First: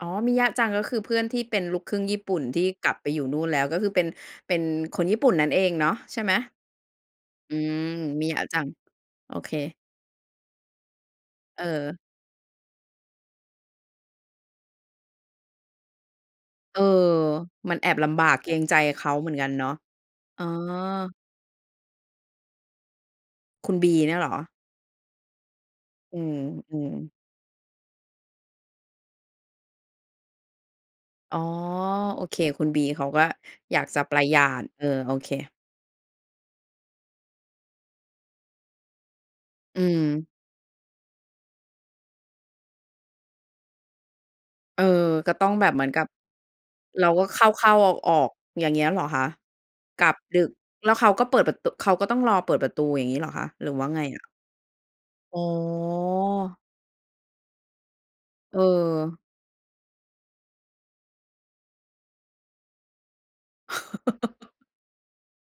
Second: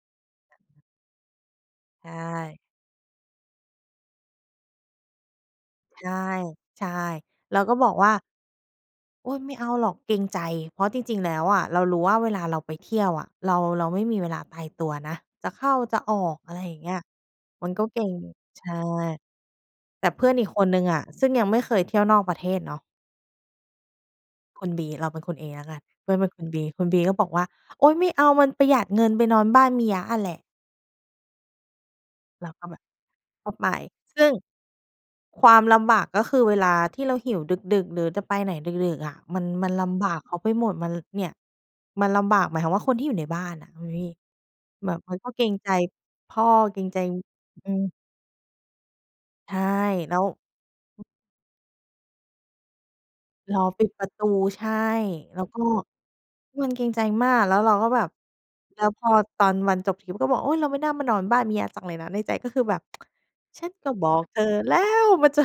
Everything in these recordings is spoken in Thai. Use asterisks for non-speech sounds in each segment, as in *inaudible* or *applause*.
อ๋อ มิยะจัง ก็คือเพื่อนที่เป็นลูกครึ่ใงชญี่ปุ่น ท่ ี่กลับไปอยู่นู่นแล้ว ก็คือเป็น เป็นคนญี่ปุ่นนั้นเองเนาะ ใช่ ใช่ไหม? ใช่ อืเราก็ม บอกว่า มิยะจัง "โอโ๊อย เไค ม่เอาหรอกเกรงใจ" เพราะจริง ๆ แล้วอเะ เรารออ ู้ว่าเวลาเราไปเที่ยวอะ เรา เราไม่มีเวลาตายตัวนะ จะเข้าจะออก อะไรอยเ่อาอ งเงี้ย มัมนันก็แอเบกร็ลง ำบาก เกรใงชใ่ จเขาเหมือนกันเนาะ แต่เพื่อนอ๋ออ ีกคนหนึ่งอะ ซึ่งยังไม่เคยเที่ยวนอกประเทศเนาะ คุณ B เนี่ยเหรอ? คุณ B เราเป็นคุณ A แล้วกัน เพื่ออืนเป็นม คุณ B อืคุณ ม B ก็บอกว่า "โอ๊ย ไม่เอามันประหยัดเงิน ไปนอนบ้านมิยะอะแหละ" อ๋อ โอเค เราคุก็ณ แบB บ เขาก็ก็ไป อยากจะปซรึะ่หง ยัด เออ โอเค ความลำบาก ก็คือเวลาที่เราหิวดึก ๆ หรือจะไปไหนดึก ๆ อะ มัน มันอืลำบากม เขาไปหมด มัน เนี่ย มันลำบาก หมายความว่า คนที่อยู่ในบ้านอะคุณพี่ เออ แบบเรากก็็เกตร้องงแบใจบเหมือนกับ พ่อ เกรงใจ เราก็เขอ้ืา ๆ อม อก ๆ อย่างเงี้ยเหรอคะ? ใช่ กลัแลบ้ว ดึก แล้วเขาก็เปิดประ ต เขาก็ต้องรอเปิดประตู อย่างงี้เหรอคะ? รอหรือปว่ิาดไปงระอตะ? ู ใช่ อแ๋ล้วก็ อ มันเกรงใจมาก แล้วเราก็แบบ เแล้วพอออ ตอนวันจบทริปก็บอก "โอ้ย เราไม่น่ามานอนบ้านมิยะจังเลยนะ" ในใจก็คือแบบ *tsk* ฉันก็บอกเธอ*laughs* แล้ว มันจะ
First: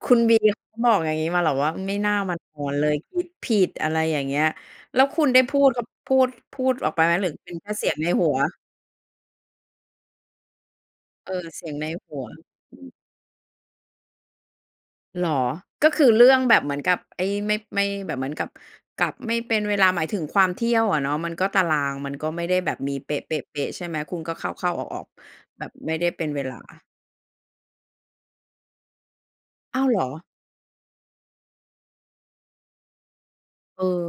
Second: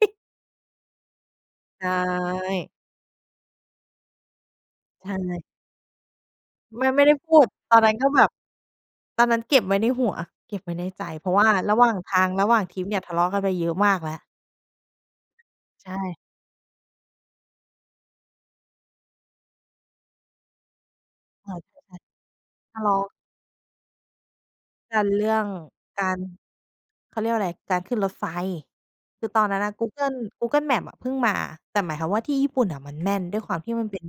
คุณ คุณ B เขาบอกอย่างงี้มาเหรอว่า "อืใชม ไม่น่ามานอ่ นเลย คิดผิด" อะไรอย่างเงี้ย แล้ใวช่คุณเลได้ย พูด ก พูด พูดไมอ่ อกไไปม่ไไหดม? ้หรืพอูเด ป็นแค่ตอนเสีนัย้งนใกน็แบหับ ว? ตอนนั้นเก็บไว้ในหัว เก็บไว้ในใจ เพเรอาะวอ ่าเสียรงะใหนว่างหทัาว ง ระหว่างอทืริปม เนี่ย ทะเลาะกันไปเยอะมากแล้ว เหรอ? กใช็คือ่ เรื่องแบบเหมือนกับไอ้ ไม่ ไม่ แบบเหมือนกับกลับไม่เป็นเวลา หมายถึงความเที่ยวอะเนาะ มันก็น่ตาาจราะง มันก็ไม่ได้แบใช่ ทบะเลมีาะ เป๊ะ ๆ ๆ ใช่ไหม คุณก็เข้า ๆ อกอัก นเรื่องๆ แบบไม่ไกดา้เร ป็นเวลา เขาเรียกว่าอะไร การขึ้นรถไฟ คือตอนนั้นน่ะอ้กาูว เหเรกิอ? ล Google Maps อะเพิ่งมา แต่หมายความว่า ที่ญี่ปุ่นน่ะมันแม่น ด้วยความที่เอมอ ันเป็น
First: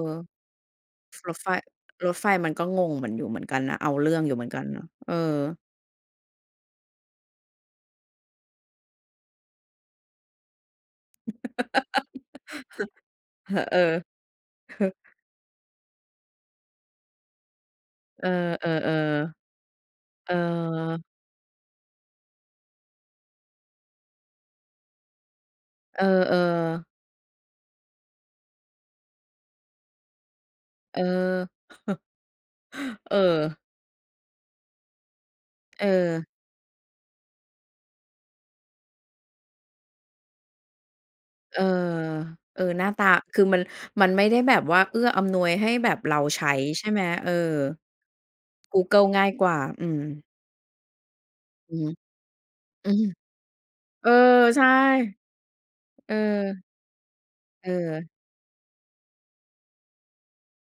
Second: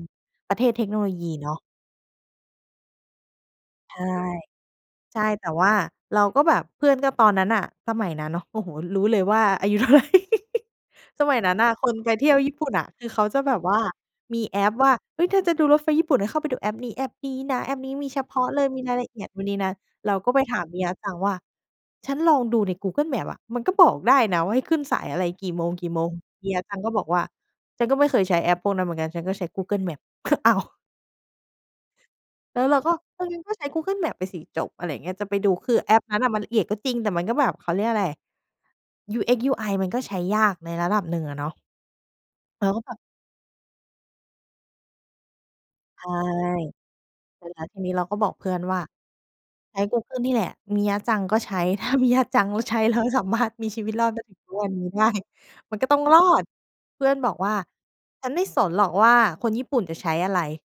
ประเทศเทคโนโลยีรถไเฟ นาะ รถไฟมันก็งงเหมือนอยู่เหมือนกันนะ เอาใช่ เรื่องอยู่เหมือนกันนะ เออ ใช่ แต่ว่า เราก็แบบเพื่อน ก็ตอนนั้นน่ะ สมัยนั้นเนาะ โอ้โฮ รู้เลยว่าอายุ เท่าไร สมัยนั้นน่ะ คนไปเที่ยวญี่ปุ่นอะ คือเขาจะแบบ*laughs* วเ่อา อ มีแอปเฮอว่ะ า เฮ้ย เธอจะดูรถไฟญี่ปุ่น ให้เข้าไปดูแอปนี้ แอปนี้นะ แอปนี้มีเฉเออ พาะเลย มีรายละเอียดนู่นๆ นี่นั่น เราๆ เกอ็อ ไปถามมิยะจังว่า "ฉันลองดูใน Google Maps อะ มันก็บอกได้นะว่า ให้ขึ้นสายอะไรกี่โมง กี่เโอมอ ง" มิยะจังๆ ก็บอกว่า "ฉันก็ไม่เคยใช้แอปพวกนั้นเหมือนกัน ฉันก็ใช้ Google Maps" อ้าว เออ แล้วเราก็ *chuckles* เออ เออ งั้นก็ใช้ Google Maps ไปสิจบ อะไรอย่างเงี้ย จะไปดู คือเแอปนั้น ออ มันละเอียดก็จริง แต่มันก็แบบ เขาเรียกอะไร UX UI มันก็ใช้ยากในระดับหนึ่งอะเนาะ เออ เอเอ ราก็หน้าแบบ ตา คือมัน มันไม่ได้แบบว่า เอื้ออำนวยให้แบบใช่ เราใช้ ใช่ไหม? เออ เออ แล้วทีนี้เราก็บอกเพื่อนกวู่า เกิลง่ายกว่า ใช้อืกูเกิลม นี่แหละ มิยะจังก็ใช้ อือถฮ้ึ ามิยะจังเขาใช้ อืแล้ม วสามารถมีชีวิตรเอออ ดมาถึงทุกใชว่ ันนี้ได้ มันก็ต้องเออ รอด เพื่อนบอกว่า เออ "ฉันไม่สนหรอกว่า คนญี่ปุ่นจะใช้อะไร?"